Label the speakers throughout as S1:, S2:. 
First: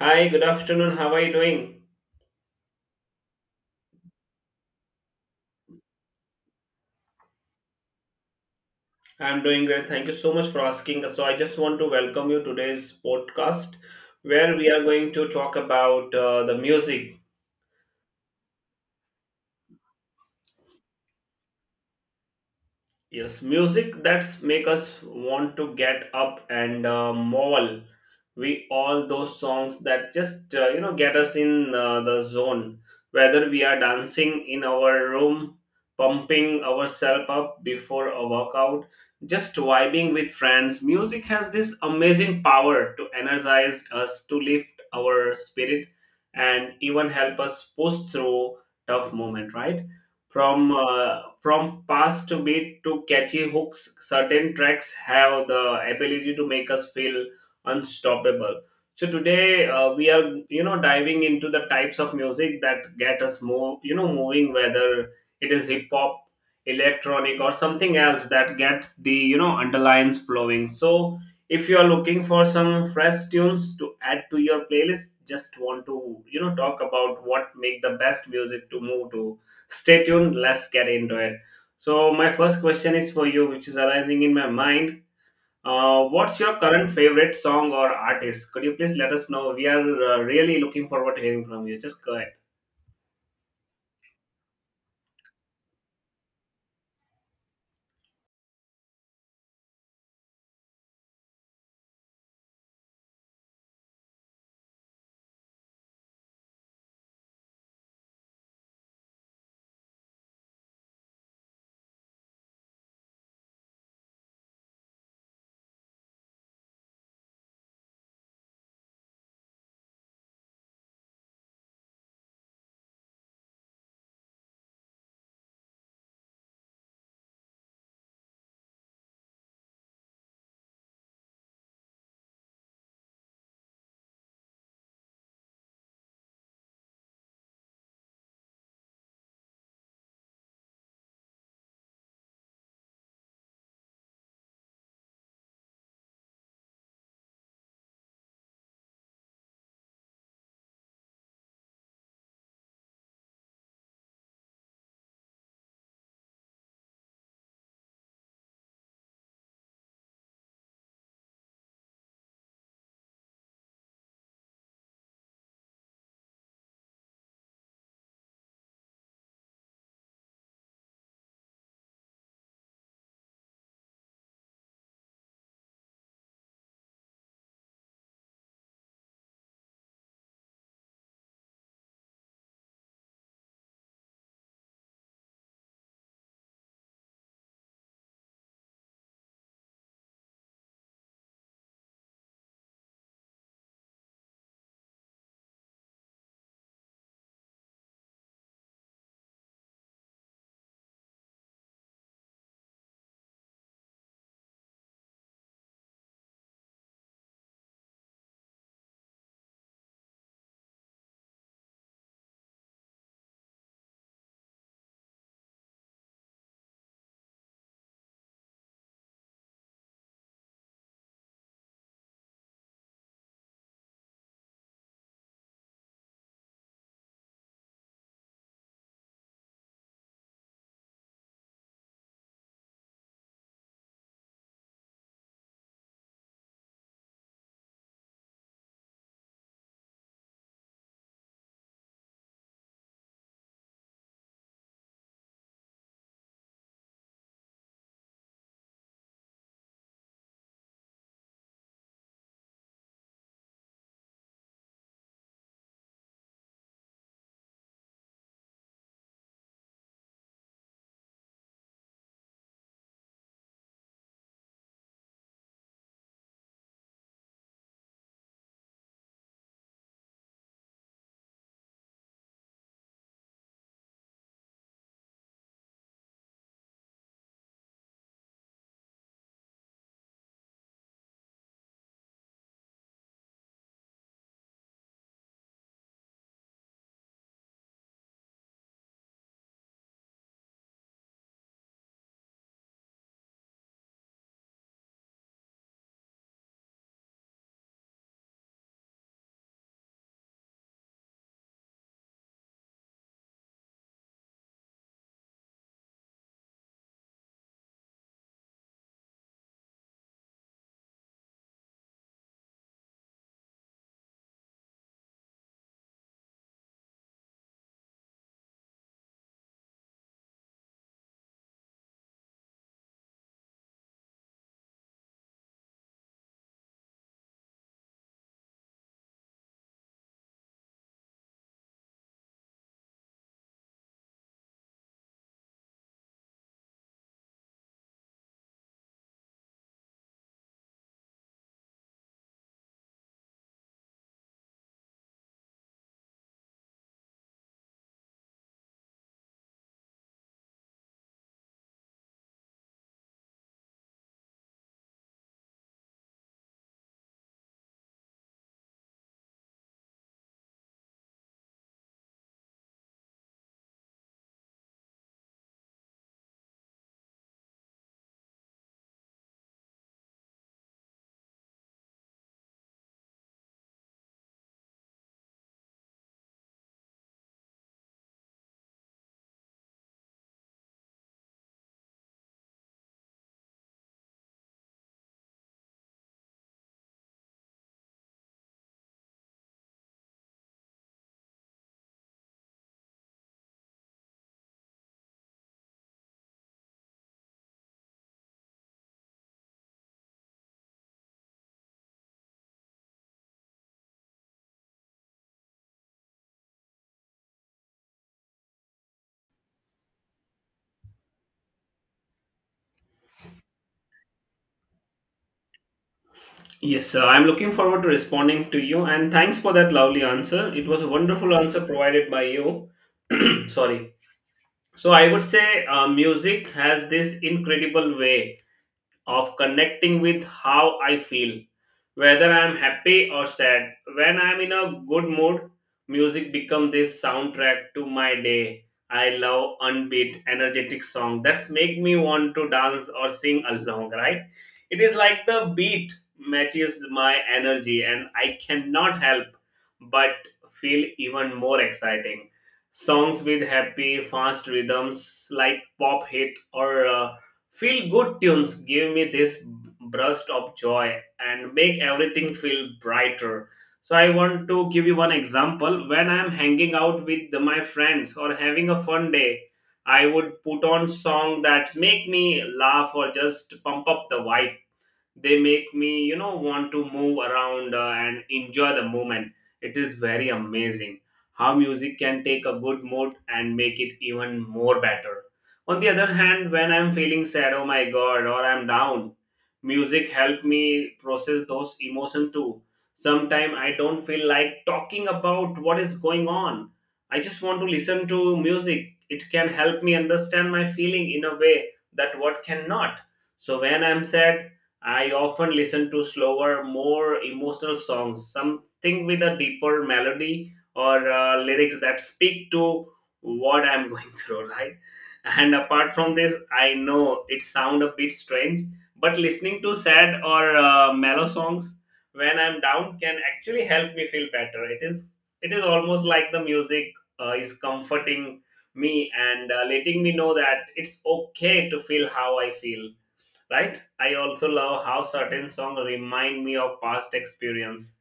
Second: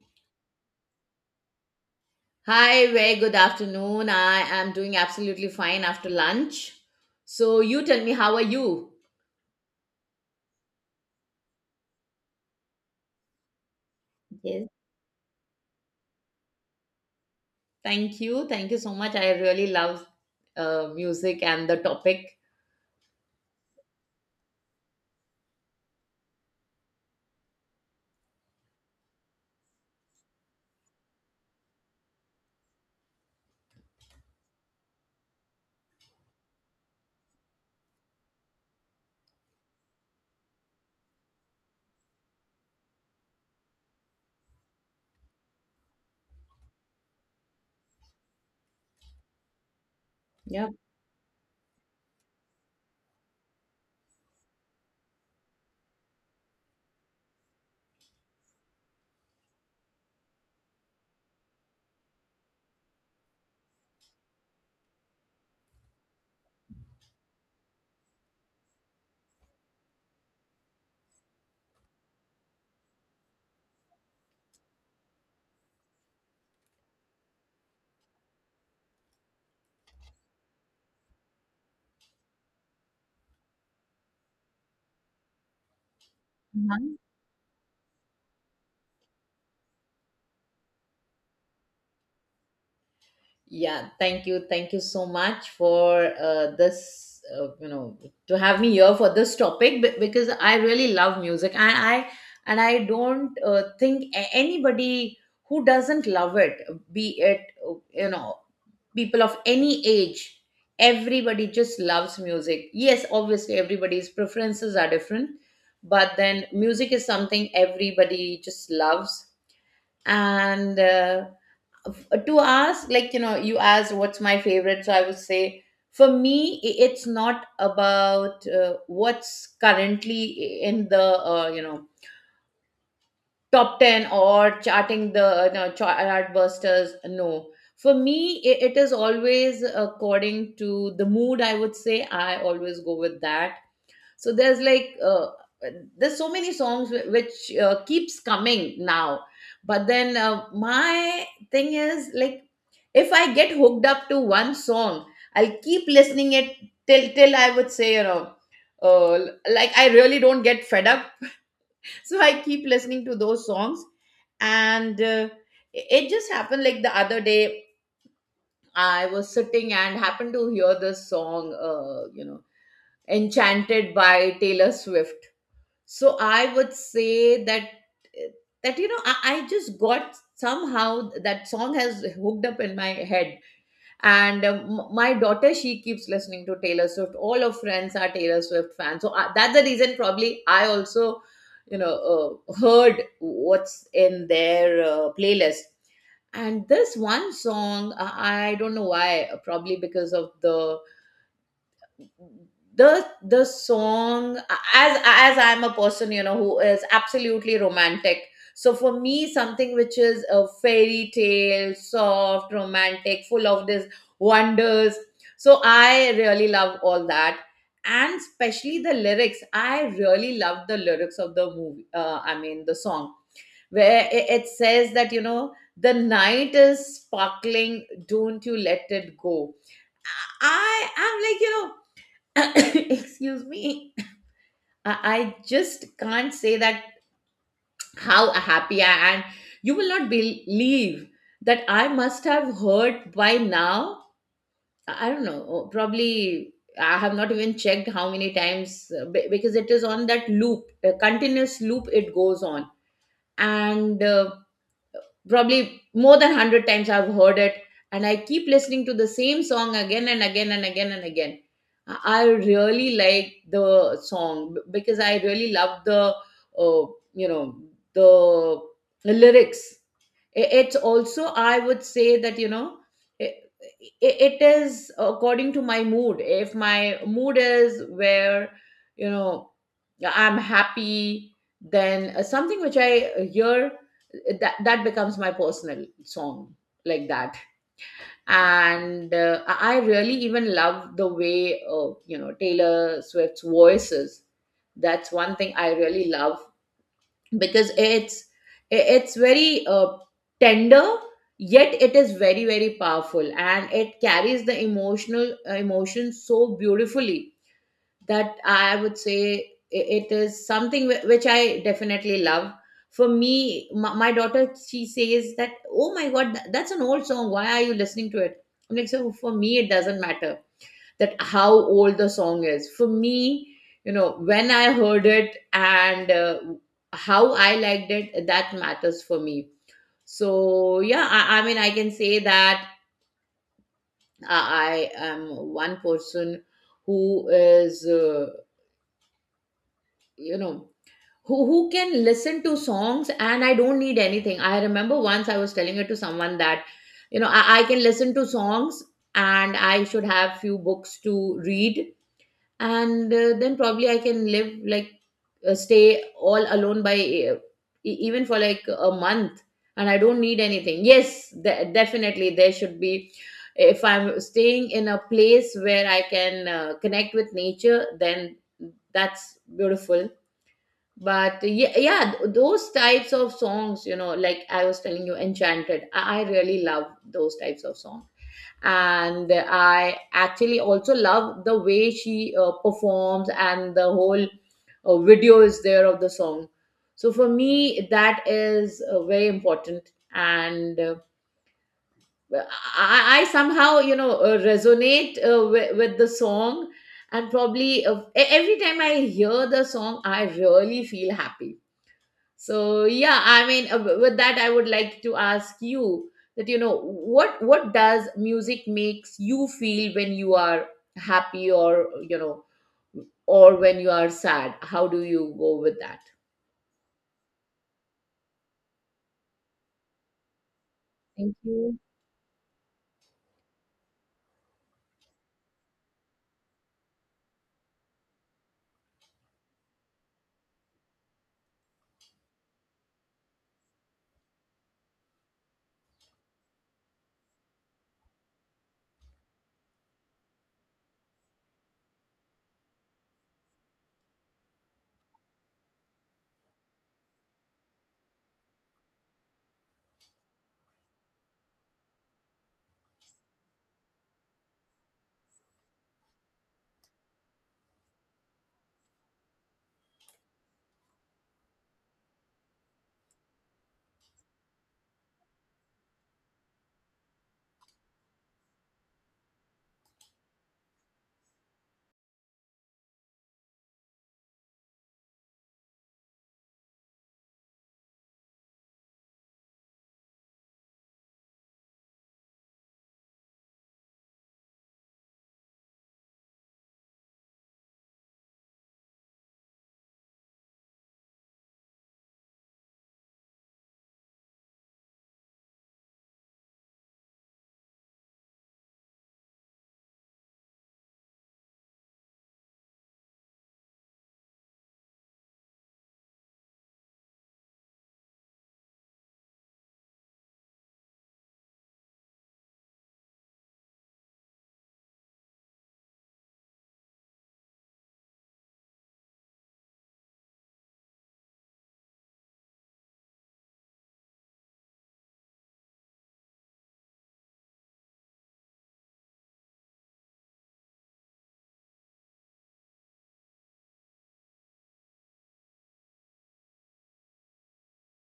S1: Hi, good afternoon. How are you doing?
S2: Hi, very good afternoon. I am doing absolutely fine after lunch. So, you tell me, how are you?
S1: I'm doing great. Thank you so much for asking. So I just want to welcome you to today's podcast where
S2: Yes.
S1: we are going to talk about the music.
S2: Thank you. Thank you so much. I really love music and the topic.
S1: Yes, music that's make us want to get up and maul. We all those songs that just get us in the zone. Whether we are dancing in our room, pumping ourselves up before a workout, just vibing with friends, music has this amazing power to energize us, to lift our spirit, and even help us push through tough moment. Right?
S2: Yeah.
S1: From past beat to catchy hooks, certain tracks have the ability to make us feel unstoppable. So today we are diving into the types of music that get us move you know moving, whether it is hip hop, electronic or something else that gets the underlines flowing. So if you are looking for some fresh tunes to add to your playlist, just want to talk about what make the best music to move to. Stay tuned, let's get into it. So, my first question is for you, which is arising in my mind. What's your current
S2: Mhm.
S1: favorite song or artist? Could you please let us know? We are really looking forward to hearing from you. Just go ahead.
S2: Yeah. Thank you. Thank you so much for this, to have me here for this topic, because I really love music, and I don't think anybody who doesn't love it, be it, uh, you know, people of any age. Everybody just loves music. Yes, obviously everybody's preferences are different, but then music is something everybody just loves. And to ask, like, you asked what's my favorite, so I would say, for me, it's not about what's currently in the, top 10 or charting the, no, chart busters. No, for me, it is always according to the mood, I would say. I always go with that. So there's, like there's so many songs which keeps coming now. But then, my thing is, like, if I get hooked up to one song, I'll keep listening it till, I would say, uh, like, I really don't get fed up. So I keep listening to those songs. And, it just happened, like the other day I was sitting and happened to hear this song, Enchanted by Taylor Swift. So I would say that, I just got, somehow, that song has hooked up in my head. And, my daughter, she keeps listening to Taylor Swift. All her friends are Taylor Swift fans, so, that's the reason, probably I also, heard what's in their playlist. And this one song, I don't know why. Probably because of the song. As I'm a person, who is absolutely romantic, so for me, something which is a fairy tale, soft, romantic, full of this wonders, so I really love all that. And especially the lyrics, I really love the lyrics of the movie, I mean the song, where it says that, the night is sparkling, don't you let it go. I am like, excuse me. I just can't say that how happy I am. You will not believe that I must have heard by now, I don't know. Oh, probably I have not even checked how many times, because it is on that loop, a continuous loop, it goes on. And, probably more than 100 times I've heard it, and I keep listening to the same song again and again and again and again. I really like the song, because I really love the, uh, you know the lyrics. It's also, I would say that, it, it is according to my mood. If my mood is where, you know I'm happy, then something which I hear, that becomes my personal song, like that. And, I really even love the way, Taylor Swift's voices. That's one thing I really love, because it's very, tender, yet it is very, very powerful, and it carries the emotional, emotion so beautifully. That, I would say, it is something which I definitely love. For me, my daughter, she says that, oh my god, that's an old song, why are you listening to it. I'm like, so for me it doesn't matter, that how old the song is. For me, when I heard it and how I liked it, that matters for me. So yeah, I mean, I can say that I am one person who is, you know who can listen to songs, and I don't need anything. I remember, once I was telling it to someone that, I can listen to songs and I should have few books to read, and then probably I can live, like, stay all alone by, even for like a month, and I don't need anything. Yes, definitely there should be, if I'm staying in a place where I can connect with nature, then that's beautiful. But, yeah, yeah, those types of songs, like I was telling you, Enchanted, I really love those types of songs. And I actually also love the way she performs, and the whole video is there of the song. So for me that is very important. And, I somehow, resonate, with the song. And probably, every time I hear the song, I really feel happy. So yeah, I mean, with that, I would like to ask you that, what does music makes you feel when you are happy, or, or when you are sad? How do you go with that?
S1: Yes, sir. I'm looking forward to responding to you, and thanks for that lovely answer. It was a wonderful
S2: Thank
S1: answer
S2: you.
S1: provided by you. Sorry. So I would say music has this incredible way of connecting with how I feel, whether I am happy or sad. When I am in a good mood, music becomes this soundtrack to my day. I love unbeat, energetic song that make me want to dance or sing along, right? It is like the beat matches my energy and I cannot help but feel even more exciting songs with happy fast rhythms like pop hit or feel good tunes give me this burst of joy and make everything feel brighter. So, I want to give you one example. When I'm hanging out with my friends or having a fun day, I would put on song that make me laugh or just pump up the vibe. They make me want to move around and enjoy the moment. It is very amazing how music can take a good mood and make it even more better. On the other hand, when I'm feeling sad, oh my god, or I'm down, music help me process those emotions too. Sometimes I don't feel like talking about what is going on. I just want to listen to music. It can help me understand my feeling in a way that what cannot. So when I'm sad, I often listen to slower, more emotional songs, something with a deeper melody or lyrics that speak to what I'm going through, right? And apart from this, I know it sounds a bit strange, but listening to sad or mellow songs when I'm down can actually help me feel better. It is almost like the music is comforting me and letting me know that it's okay to feel how I feel, right? I also love how certain songs remind me of past experience,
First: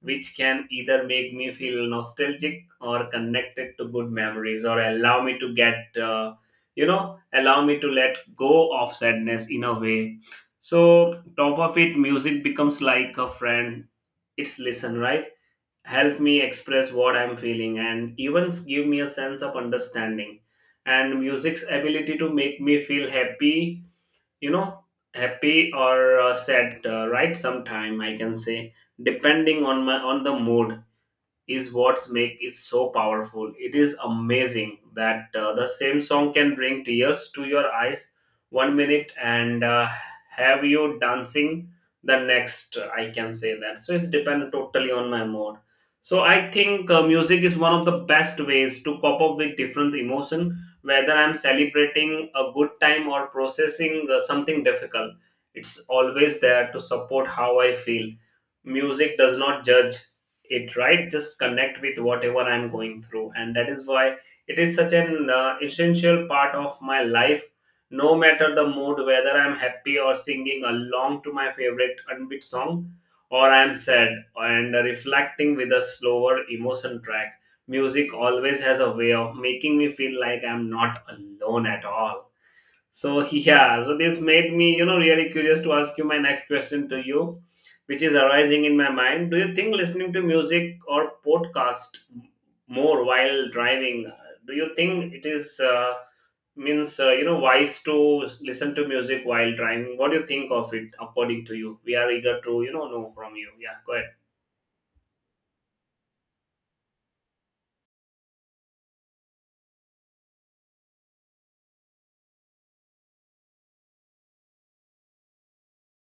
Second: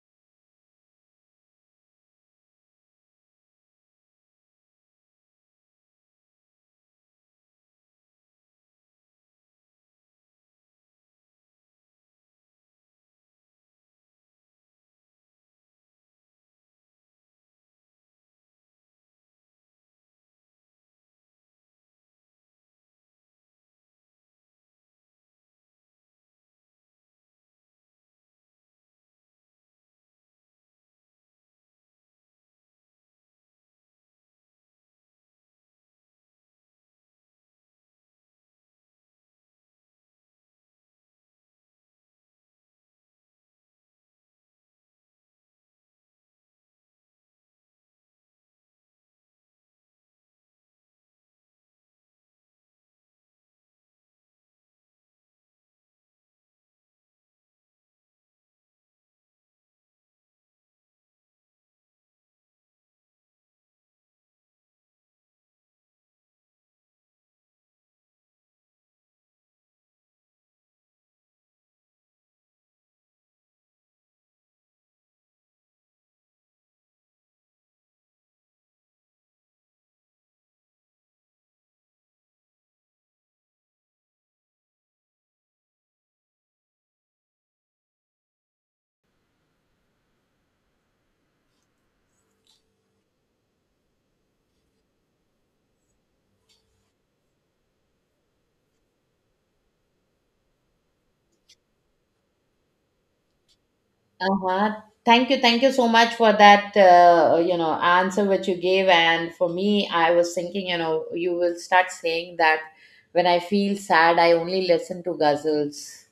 S1: which can either make me feel nostalgic or connected to good memories, or allow me to get, allow me to let go of sadness in a way. So, top of it, music becomes like a friend. It's listen, right? Help me express what I'm feeling and even give me a sense of understanding. And music's ability to make me feel happy, you know happy or sad, right, sometime I can say, depending on my on the mood, is what make it so powerful. It is amazing that the same song can bring tears to your eyes one minute and have you dancing the next. I can say that. So it's depend totally on my mood. So I think music is one of the best ways to cope up with different emotion, whether I'm celebrating a good time or processing something difficult. It's always there to support how I feel. Music does not judge it, right? Just connect with whatever I'm going through, and that is why it is such an essential part of my life. No matter the mood, whether I'm happy or singing along to my favorite unbeat song, or I'm sad and reflecting with a slower emotion track, music always has a way of making me feel like I'm not alone at all. So yeah, so this made me, really curious to ask you my next question to you, which is arising in my mind. Do you think listening to music or podcast more while driving? Do you think it is means wise to listen to music while driving? What do you think of it? According to you, we are eager to know from you. Yeah, go ahead.
S2: Uh-huh. Thank you. Thank you so much for that, answer which you gave. And for me, I was thinking, you will start saying that when I feel sad, I only listen to ghazals.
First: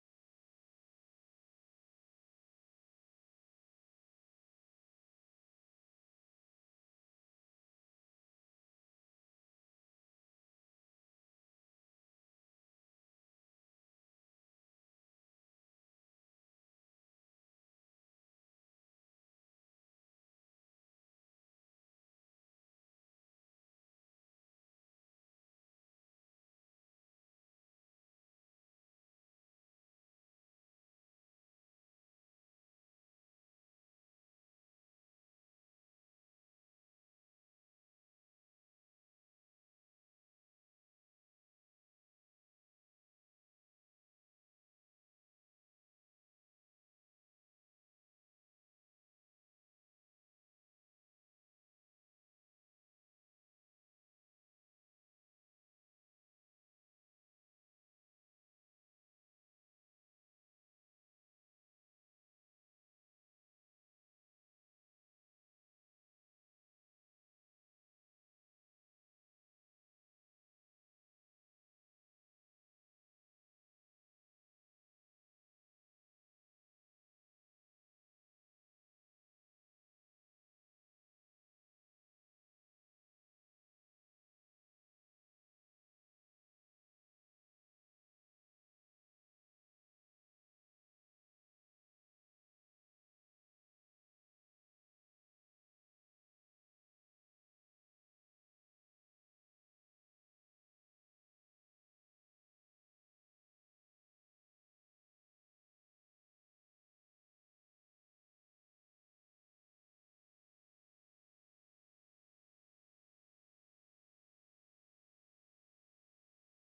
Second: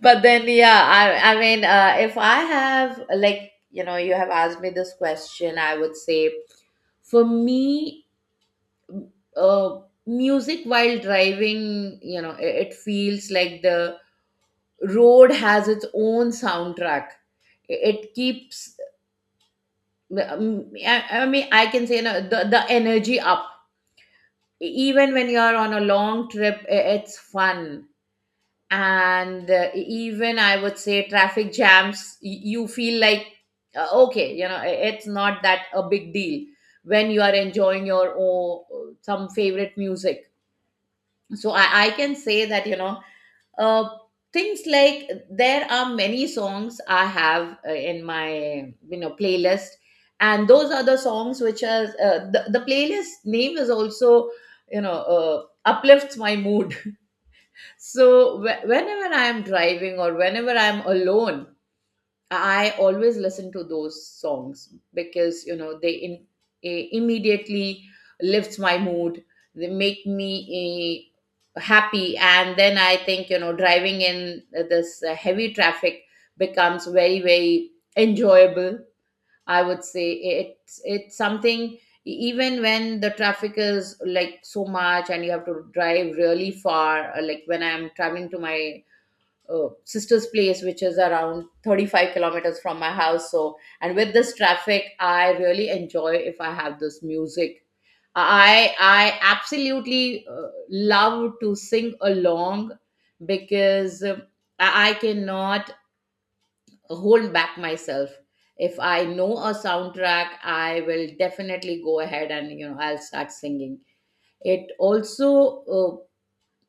S2: But then, yeah, I mean, if I have, like, you have asked me this question, I would say, for me, uh, music while driving, it feels like the road has its own soundtrack. It keeps, I mean, I can say, the energy up. Even when you're on a long trip, it's fun. And, even, I would say, traffic jams, you feel like, okay, it's not that a big deal when you are enjoying your, oh, some favorite music. So, I can say that, uh, things, like, there are many songs I have, in my, playlist. And those are the songs which are, the playlist name is also, uplifts my mood. So, whenever I am driving, or whenever I'm alone, I always listen to those songs, because, they, immediately lifts my mood. They make me, happy, and then I think, driving in this heavy traffic becomes very, very enjoyable. I would say it's something, even when the traffic is like so much and you have to drive really far. Like when I'm traveling to my sister's place, which is around 35 kilometers from my house, so, and with this traffic, I really enjoy if I have this music. I absolutely love to sing along, because, I cannot hold back myself. If I know a soundtrack, I will definitely go ahead, and, I'll start singing. It also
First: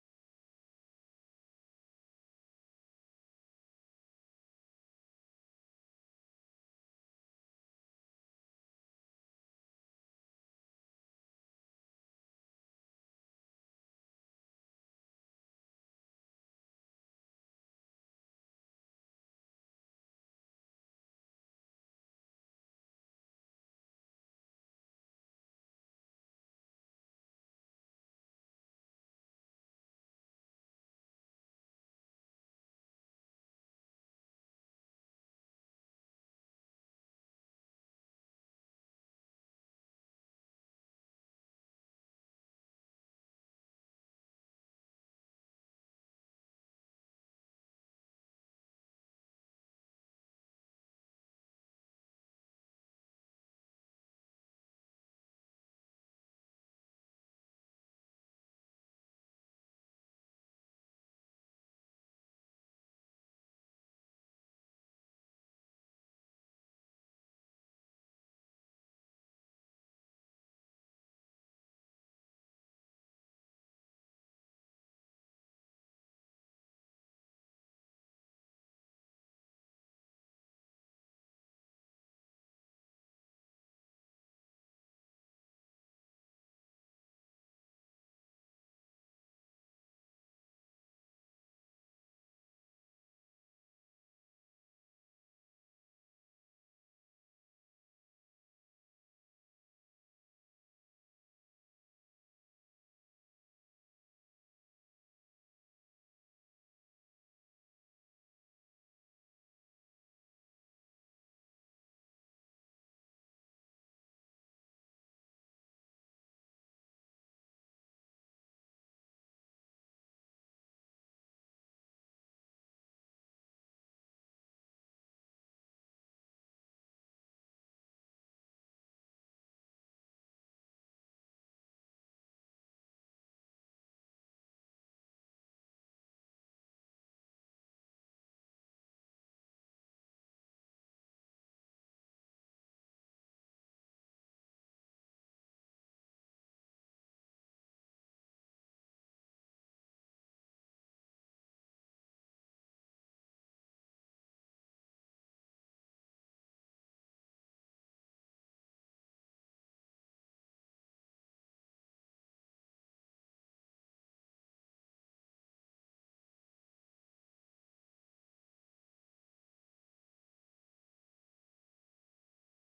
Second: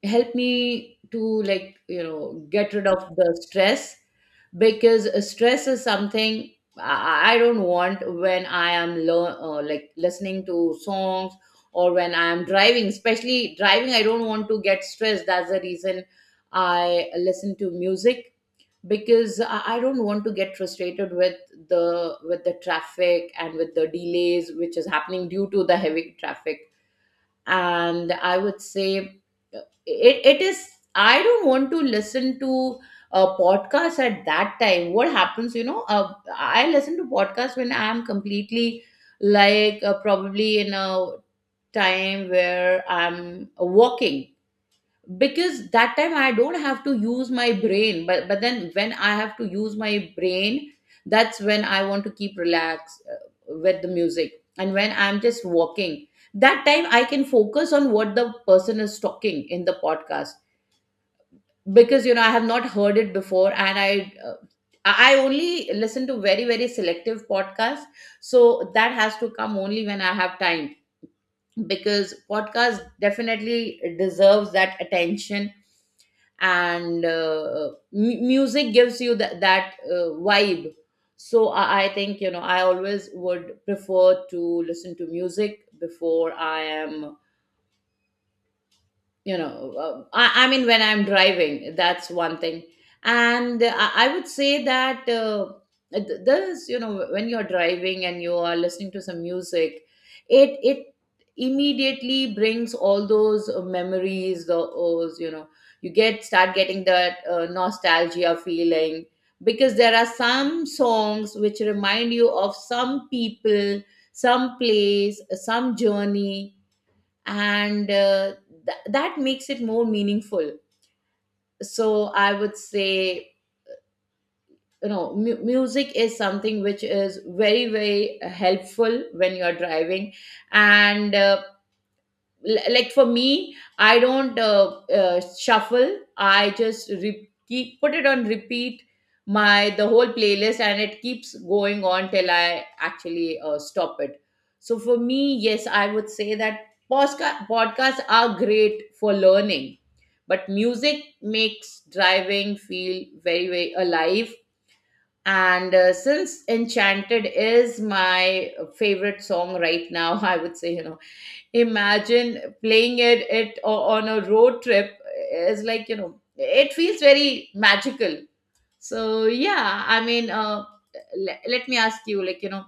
S2: helped me to, like, get rid of the stress. Because stress is something i I don't want when I am, like, listening to songs. Or when I am driving, especially driving, I don't want to get stressed, that's the reason I listen to music. Because I don't want to get frustrated with the traffic, and with the delays which is happening due to the heavy traffic. And I would say, it, it is I don't want to listen to a podcast at that time. What happens, I listen to podcasts when I am completely, like, probably in a time where I'm walking. Because that time I don't have to use my brain, but then when I have to use my brain, that's when I want to keep relaxed, with the music. And when I'm just walking, that time I can focus on what the person is talking in the podcast. Because, I have not heard it before, and I only listen to very, very selective podcasts. So that has to come only when I have time, because podcast definitely deserves that attention. And, music gives you that, vibe. So, I think, I always would prefer to listen to music before I am, I mean, when I'm driving, that's one thing. And, I would say that, this, when you're driving and you are listening to some music, it immediately brings all those memories, those, you get start getting that nostalgia feeling. Because there are some songs which remind you of some people, some place, some journey. And, that makes it more meaningful. So I would say, music is something which is very, very helpful when you're driving. And, like, for me, I don't, shuffle, I just keep put it on repeat my the whole playlist, and it keeps going on till I actually stop it. So for me, yes, I would say that podcasts are great for learning, but music makes driving feel very very alive. And since Enchanted is my favorite song right now, I would say, you know, imagine playing it on a road trip. Is like, you know, it feels very magical. So yeah, I mean, let me ask you, like, you know,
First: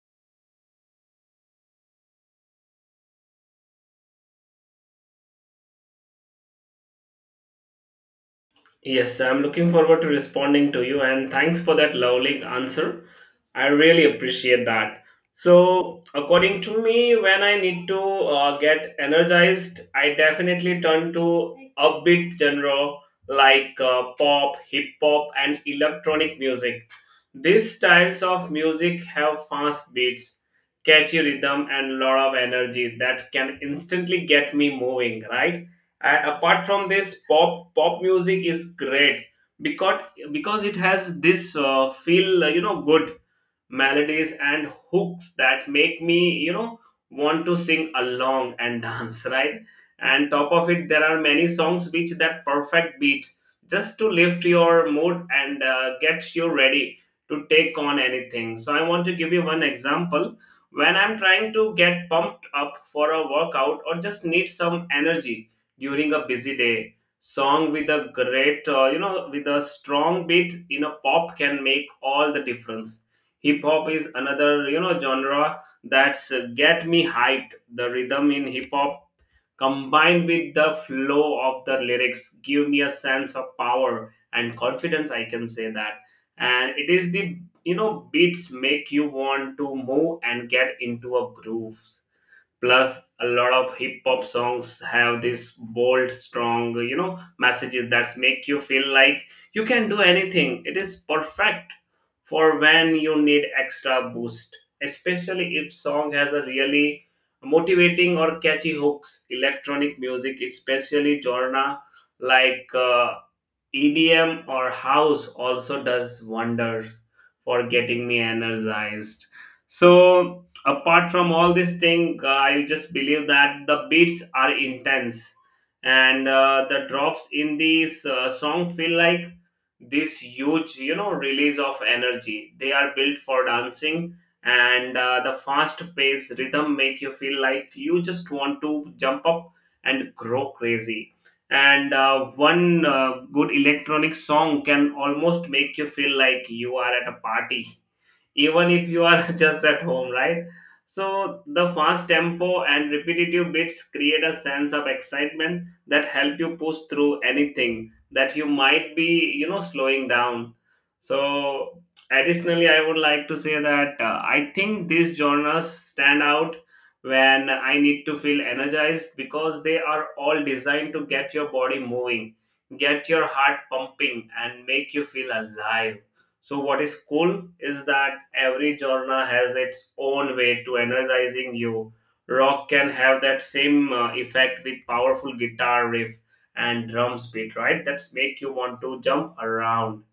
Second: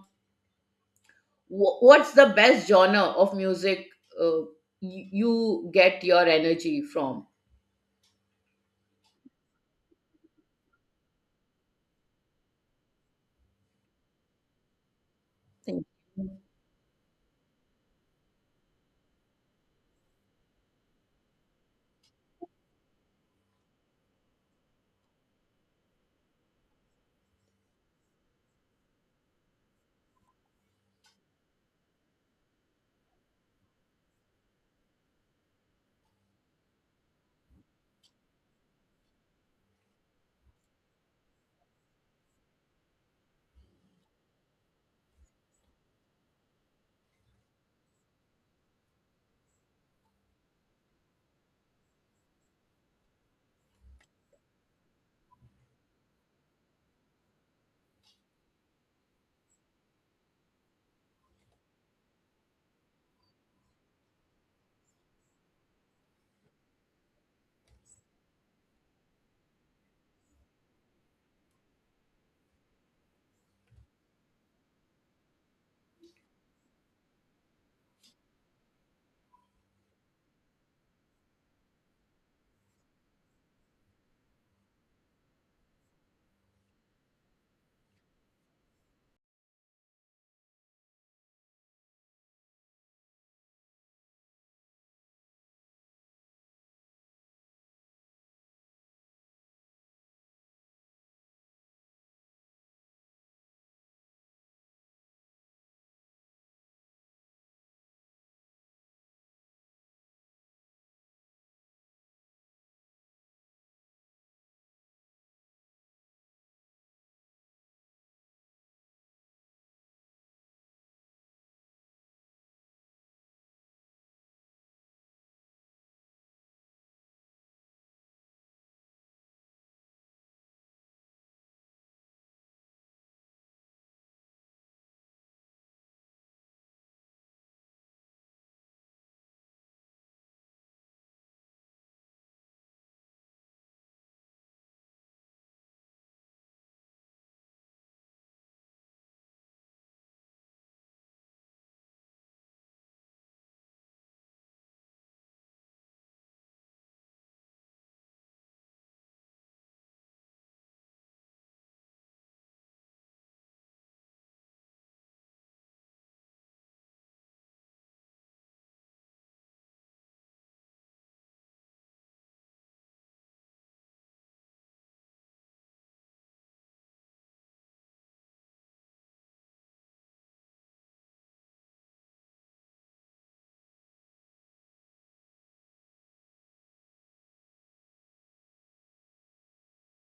S2: what's the best genre of music uh, you get your energy from?
S1: Yes, I'm looking forward to responding to you and thanks for that lovely answer. I really appreciate that.
S2: Thank
S1: So,
S2: you.
S1: according to me, when I need to get energized, I definitely turn to upbeat genre like pop, hip hop, and electronic music. These styles of music have fast beats, catchy rhythm, and lot of energy that can instantly get me moving, right? And apart from this, pop music is great because because it has this feel good melodies and hooks that make me want to sing along and dance, right? And top of it, there are many songs which that perfect beat just to lift your mood and get you ready to take on anything. So I want to give you one example. When I'm trying to get pumped up for a workout or just need some energy during a busy day, song with a great with a strong beat in a pop can make all the difference. Hip hop is another genre that's get me hyped. The rhythm in hip hop combined with the flow of the lyrics give me a sense of power and confidence, I can say that. And it is the beats make you want to move and get into a groove. Plus a lot of hip hop songs have this bold strong messages that make you feel like you can do anything. It is perfect for when you need extra boost, especially if song has a really motivating or catchy hooks. Electronic music, especially genre like EDM or house, also does wonders for getting me energized. So apart from all this thing, I just believe that the beats are intense and the drops in these song feel like this huge, release of energy. They are built for dancing, and the fast paced rhythm make you feel like you just want to jump up and grow crazy. And one good electronic song can almost make you feel like you are at a party, even if you are just at home, right? So the fast tempo and repetitive bits create a sense of excitement that help you push through anything that you might be, slowing down. So additionally, I would like to say that I think these genres stand out when I need to feel energized because they are all designed to get your body moving, get your heart pumping, and make you feel alive. So what is cool is that every genre has its own way to energizing you. Rock can have that same effect with powerful guitar riff and drums beat, right? That's make you want to jump around.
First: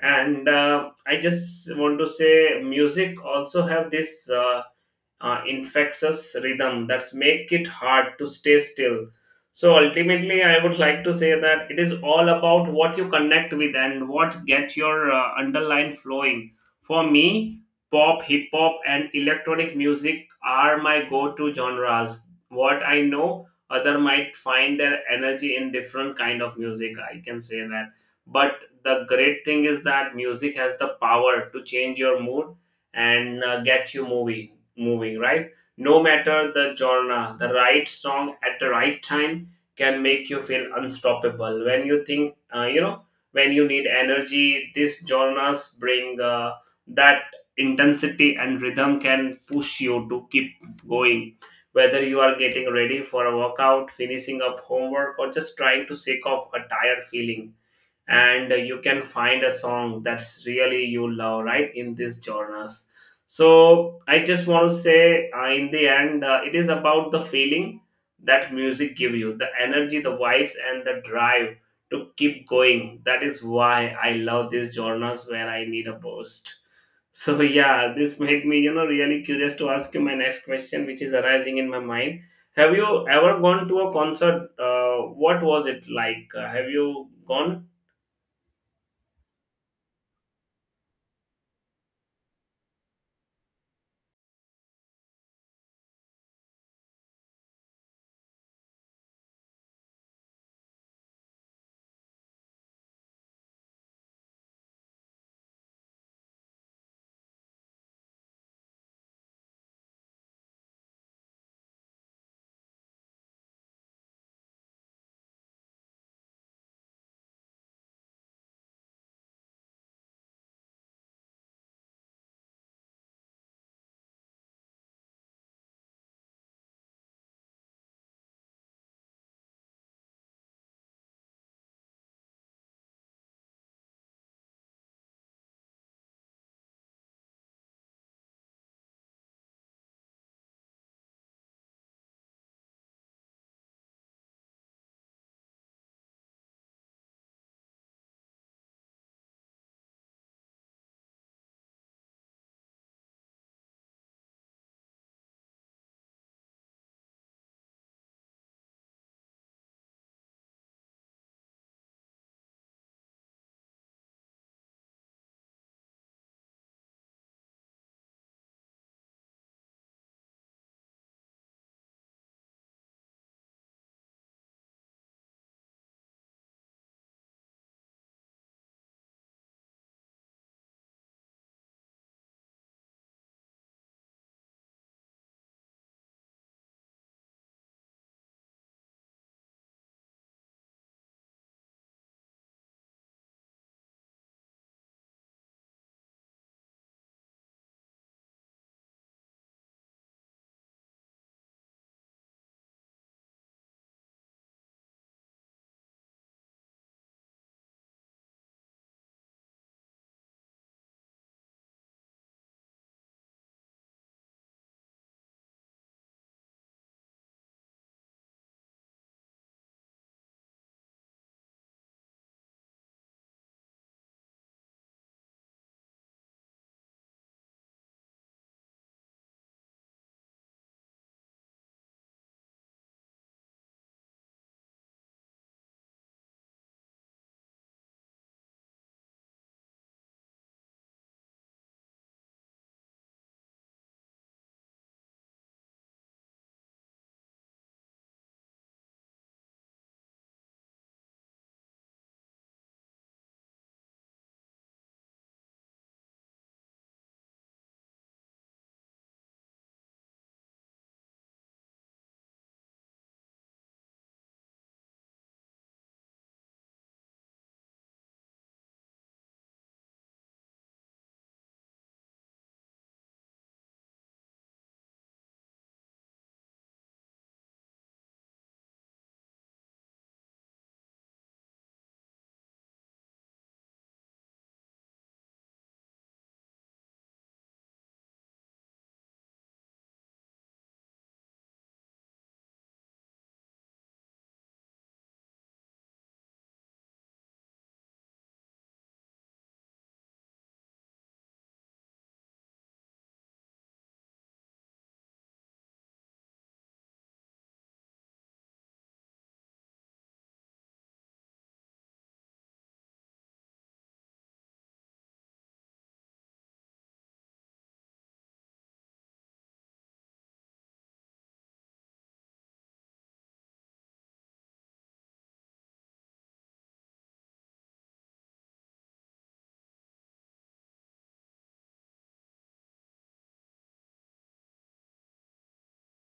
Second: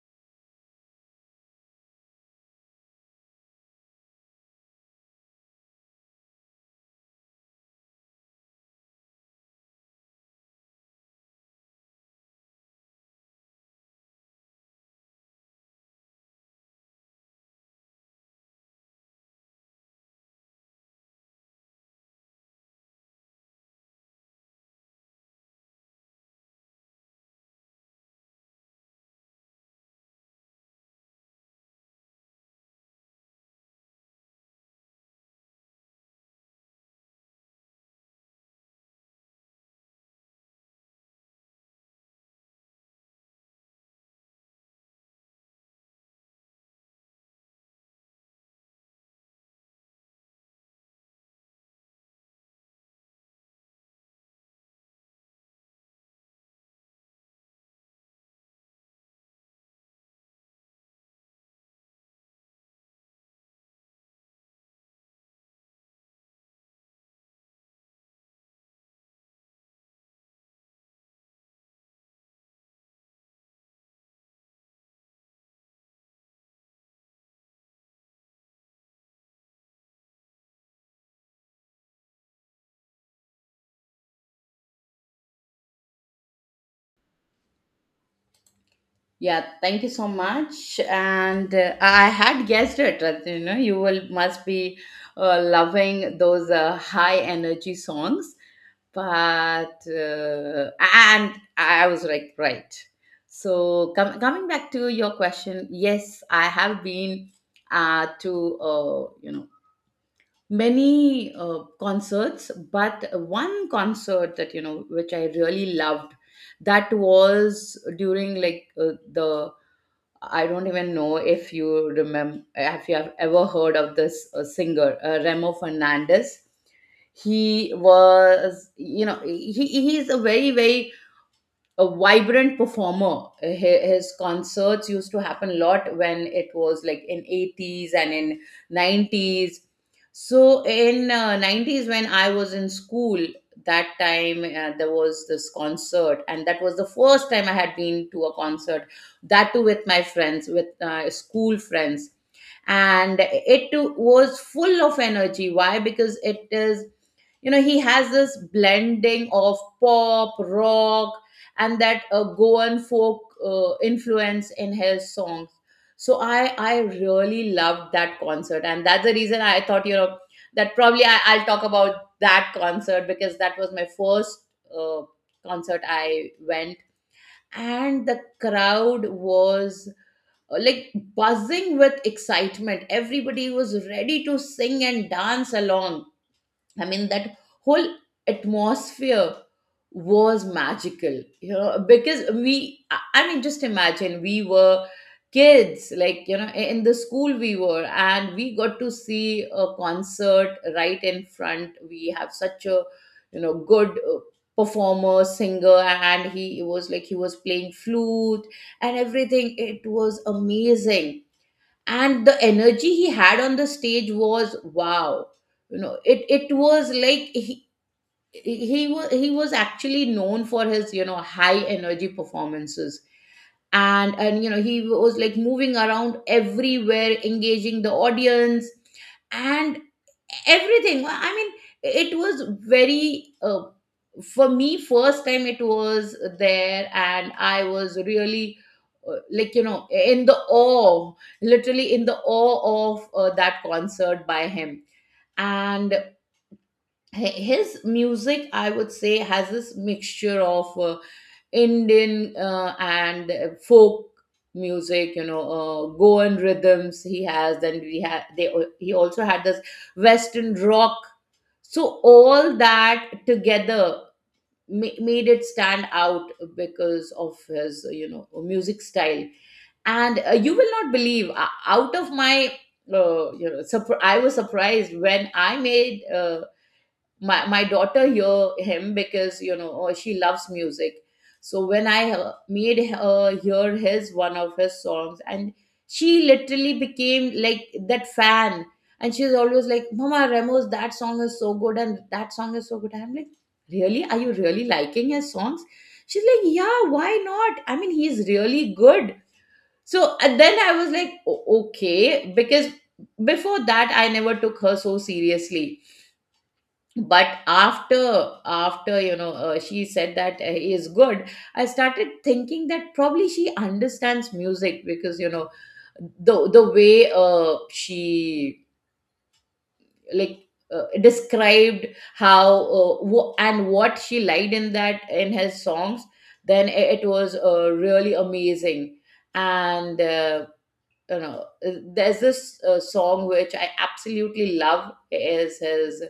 S1: And I just want to say, music also have this infectious rhythm that's make it hard to stay still. So ultimately, I would like to say that it is all about what you connect with and what get your underline flowing. For me, pop hip hop and electronic music are my go to genres. What I know other might find their energy in different kind of music, I can say that. But the great thing is that music has the power to change your mood and get you moving, right? No matter the genre, the right song at the right time can make you feel unstoppable. When you think, when you need energy, these genres bring that intensity and rhythm can push you to keep going. Whether you are getting ready for a workout, finishing up homework, or just trying to shake off a tired feeling, and you can find a song that's really you love right in these genres. So I just want to say, in the end, it is about the feeling that music give you, the energy, the vibes, and the drive to keep going. That is why I love these genres when I need a boost. So yeah, this made me, really curious to ask you my next question which is arising in my mind. Have you ever gone to a concert? What was it like? Have you gone?
S2: Yeah, thank you so much. And I had guessed it, you know, you will must be loving those high energy songs. But and I was like, right. So coming back to your question, yes, I have been, to, you know, many concerts, but one concert that, you know, which I really loved, that was during, like, the, I don't even know if you remember, if you have ever heard of this singer, Remo Fernandez. He was, you know, he is a very very a vibrant performer. His concerts used to happen a lot when it was, like, in 80s and in 90s. So in 90s when I was in school, that time there was this concert, and that was the first time I had been to a concert. That too with my friends, with school friends. And it too was full of energy. Why? Because it is, you know, he has this blending of pop rock and that Goan folk influence in his songs. So I really loved that concert, and that's the reason I thought, you know, that probably I'll talk about that concert, because that was my first uh, concert I went. And the crowd was, like, buzzing with excitement. Everybody was ready to sing and dance along. I mean, that whole atmosphere was magical, you know, because we, I mean, just imagine, we were kids, like, you know, in the school we were, and we got to see a concert right in front. We have such a, you know, good performer, singer, and he was like, he was playing flute and everything. It was amazing. And the energy he had on the stage was wow. You know, it was like, he was actually known for his, you know, high energy performances. And you know, he was like moving around everywhere, engaging the audience, and everything. Well, I mean, it was very, for me, first time it was there, and I was really, like, you know, in the awe, literally in the awe of that concert by him. And his music, I would say, has this mixture of Indian and folk music, you know, Goan rhythms he has. Then we had they al- he also had this western rock. So all that together made it stand out because of his, you know, music style. And you will not believe, out of my, you know, I was surprised when I made, my daughter hear him, because, you know, she loves music. So when I made her hear his one of his songs, and she literally became like that fan. And she's always like, "Mama, Ramos, that song is so good and that song is so good." I'm like, "Really? Are you really liking his songs?" She's like, "Yeah, why not? I mean, he's really good." So and then I was like, Okay," because before that, I never took her so seriously. But after, you know, she said that, he is good, I started thinking that probably she understands music, because you know, the way she, like, described how, and what she liked in that, in his songs, then it was really amazing. And you know, there's this song which I absolutely love is his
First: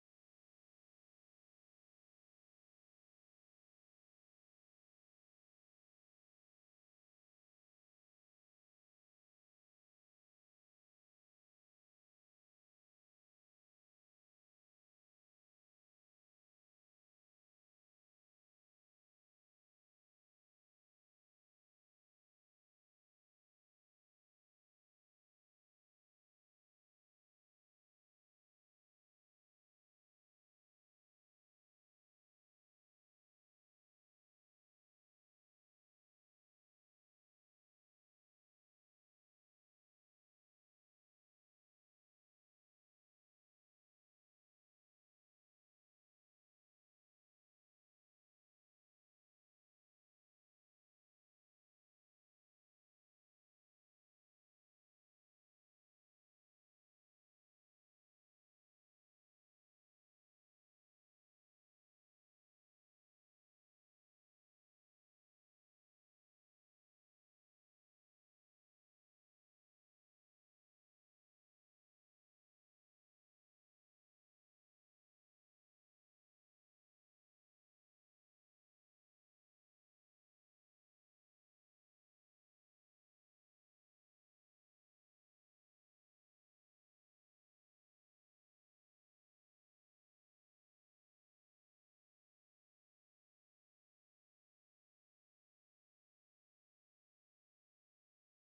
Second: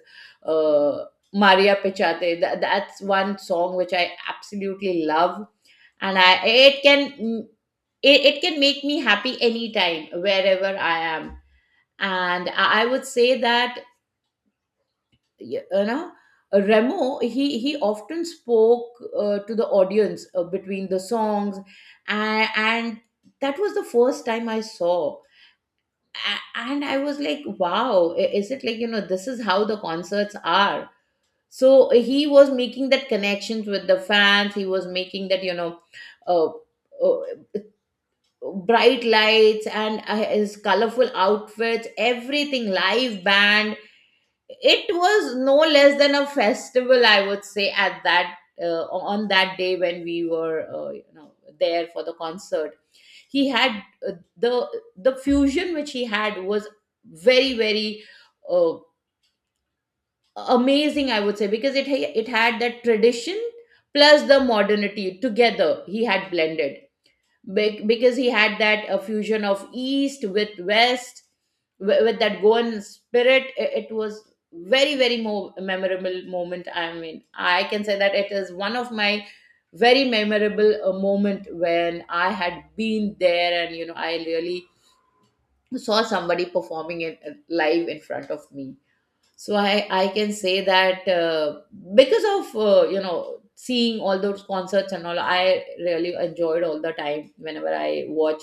S2: uh, Maria Pichate. That's one song which I absolutely love, and I it can, it can make me happy anytime, wherever I am. And I would say that, you know, Remo, he often spoke, to the audience between the songs, and that was the first time I saw a- and I was like, wow, is it like, you know, this is how the concerts are. So he was making that connections with the fans. He was making that, you know, uh, uh, bright lights, and his colorful outfits, everything, live band. It was no less than a festival, I would say, at that, uh, on that day when we were, you know, there for the concert. He had, uh, the the fusion which he had was very very, uh, amazing, I would say, because it had that tradition plus the modernity together, he had blended. Because he had that fusion of east with west, with that Goan spirit, it was very very memorable moment. I mean, I can say that it is one of my very memorable moment when I had been there, and you know, I really saw somebody performing it live in front of me. So I can say that, because of, you know, seeing all those concerts and all, I really enjoyed all the time whenever I watch.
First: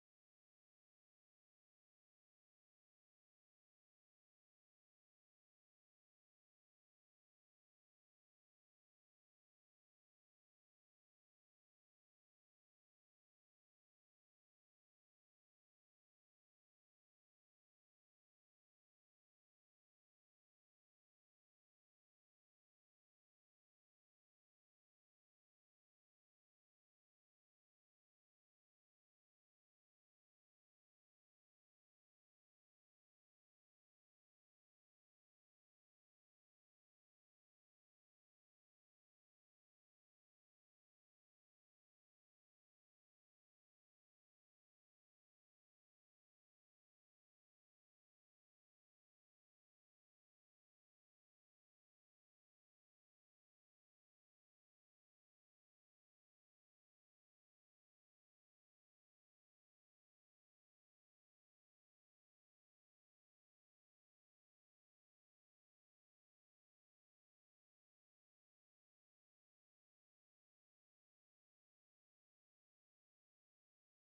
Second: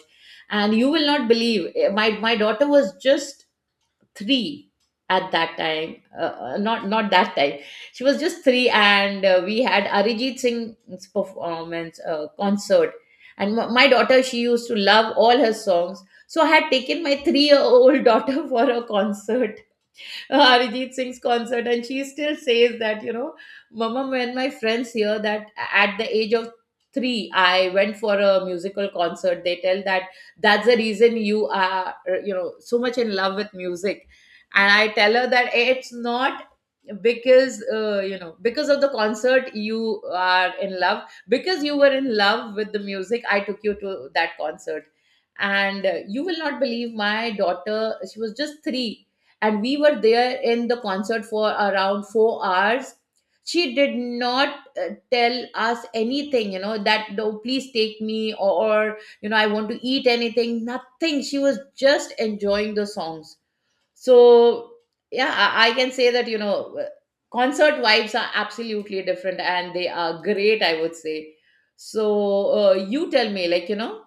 S2: And you will not believe, my daughter was just 3 at that time. Not that time, she was just 3. And we had Arijit Singh's performance, concert, and my daughter, she used to love all her songs. So I had taken my 3-year old daughter for a concert, Arijit Singh's concert, and she still says that, you know, "Mama, when my friends hear that at the age of 3, I went for a musical concert, they tell that that's the reason you are, you know, so much in love with music." And I tell her that it's not because, you know, because of the concert you are in love, because you were in love with the music, I took you to that concert. And you will not believe, my daughter, she was just 3, and we were there in the concert for around 4 hours. She did not tell us anything, you know, that, "No, please take me," or, you know, "I want to eat anything," nothing. She was just enjoying the songs. So yeah, I can say that, you know, uh, concert vibes are absolutely different and they are great, I would say. So, you tell me, like, you know,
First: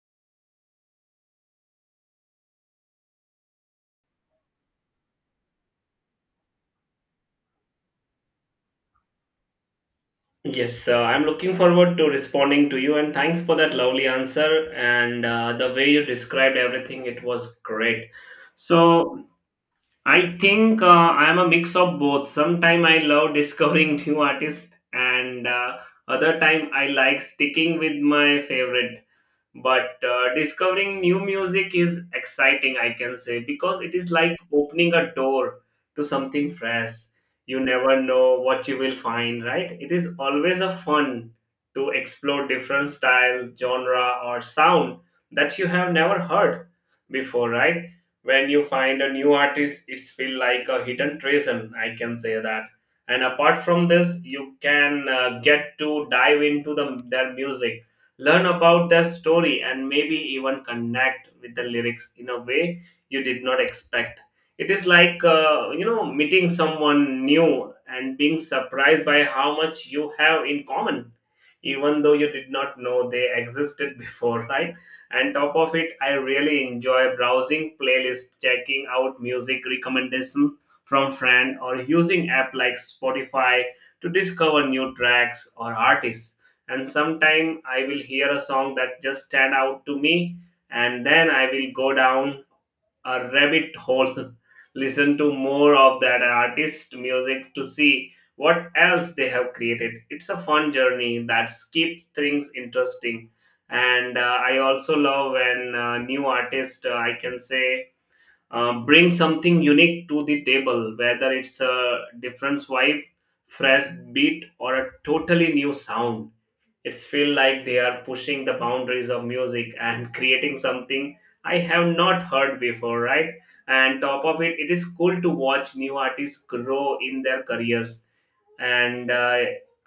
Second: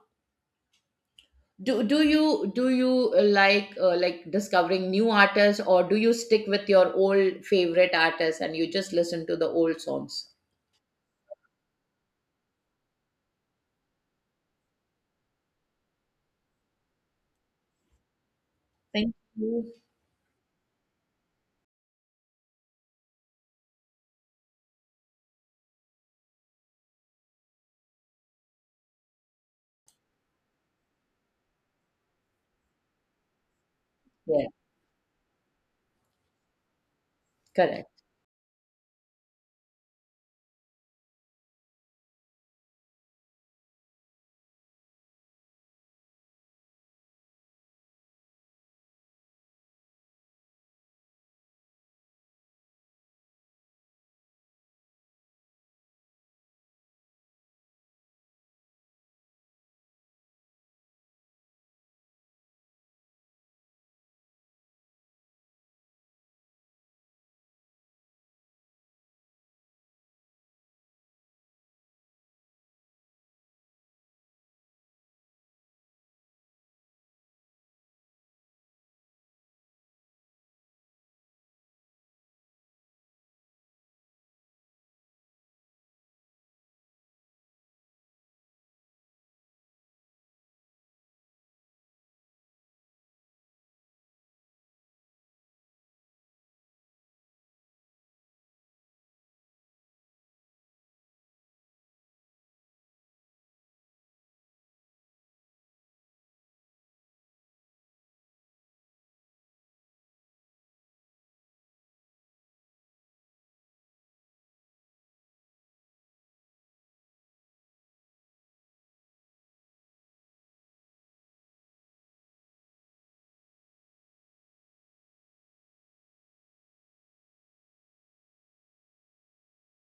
S2: do you like, like discovering new artists, or do you stick with your old favorite artists and you just listen to the old songs?
S1: Yes, I'm looking forward to responding to you, and thanks for that lovely answer and the way you described everything. It was great.
S2: Thank
S1: So
S2: you.
S1: I think I'm a mix of both. Sometime I love discovering new artists, and other time I like sticking with my favorite, but discovering new music is exciting, I can say, because it is like
S2: Yeah.
S1: opening a door to something fresh. You
S2: Correct.
S1: never know what you will find, right? It is always a fun to explore different style, genre, or sound that you have never heard before, right? When you find a new artist, it's feel like a hidden treasure, I can say that. And apart from this, you can get to dive into their music, learn about their story, and maybe even connect with the lyrics in a way you did not expect. It is like, meeting someone new and being surprised by how much you have in common, even though you did not know they existed before, right? And top of it, I really enjoy browsing playlists, checking out music recommendations from friend or using app like Spotify to discover new tracks or artists. And sometime I will hear a song that just stand out to me, and then I will go down a rabbit hole listen to more of that artist music to see what else they have created. It's a fun journey that keeps things interesting. And I also love when new artists, I can say, bring something unique to the table, whether it's a different vibe, fresh beat, or a totally new sound. It's feel like they are pushing the boundaries of music and creating something I have not heard before, right? And top of it, it is cool to watch new artists grow in their careers. And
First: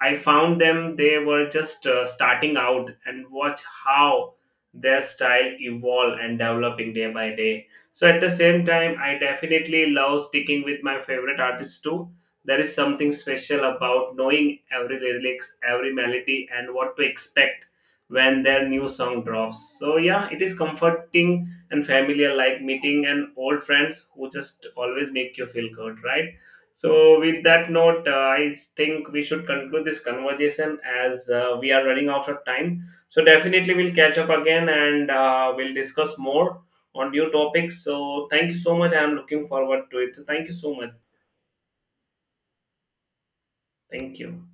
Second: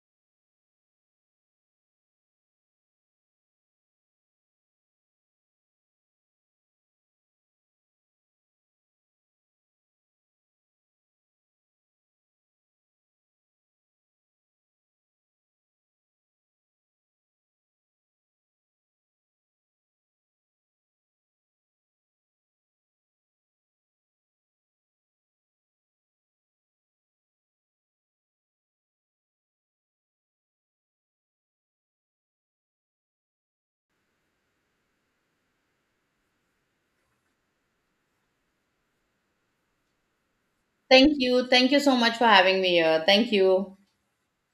S1: I found them, they were just starting out, and watch how their style evolve and developing day by day. So at the same time, I definitely love sticking with my favorite artists too. There is something special about knowing every lyrics, every melody, and what to expect when their new song drops. So yeah, it is comforting and familiar, like meeting an old friends who just always make you feel good, right? So, with that note, I think we should conclude this conversation as we are running out of time. So, definitely we'll catch up again, and we'll discuss more on new topics. So, thank you so much. I'm looking forward to it. Thank you so much.
S2: Thank you. Thank you so much for having me here. Thank you.
S1: Thank you.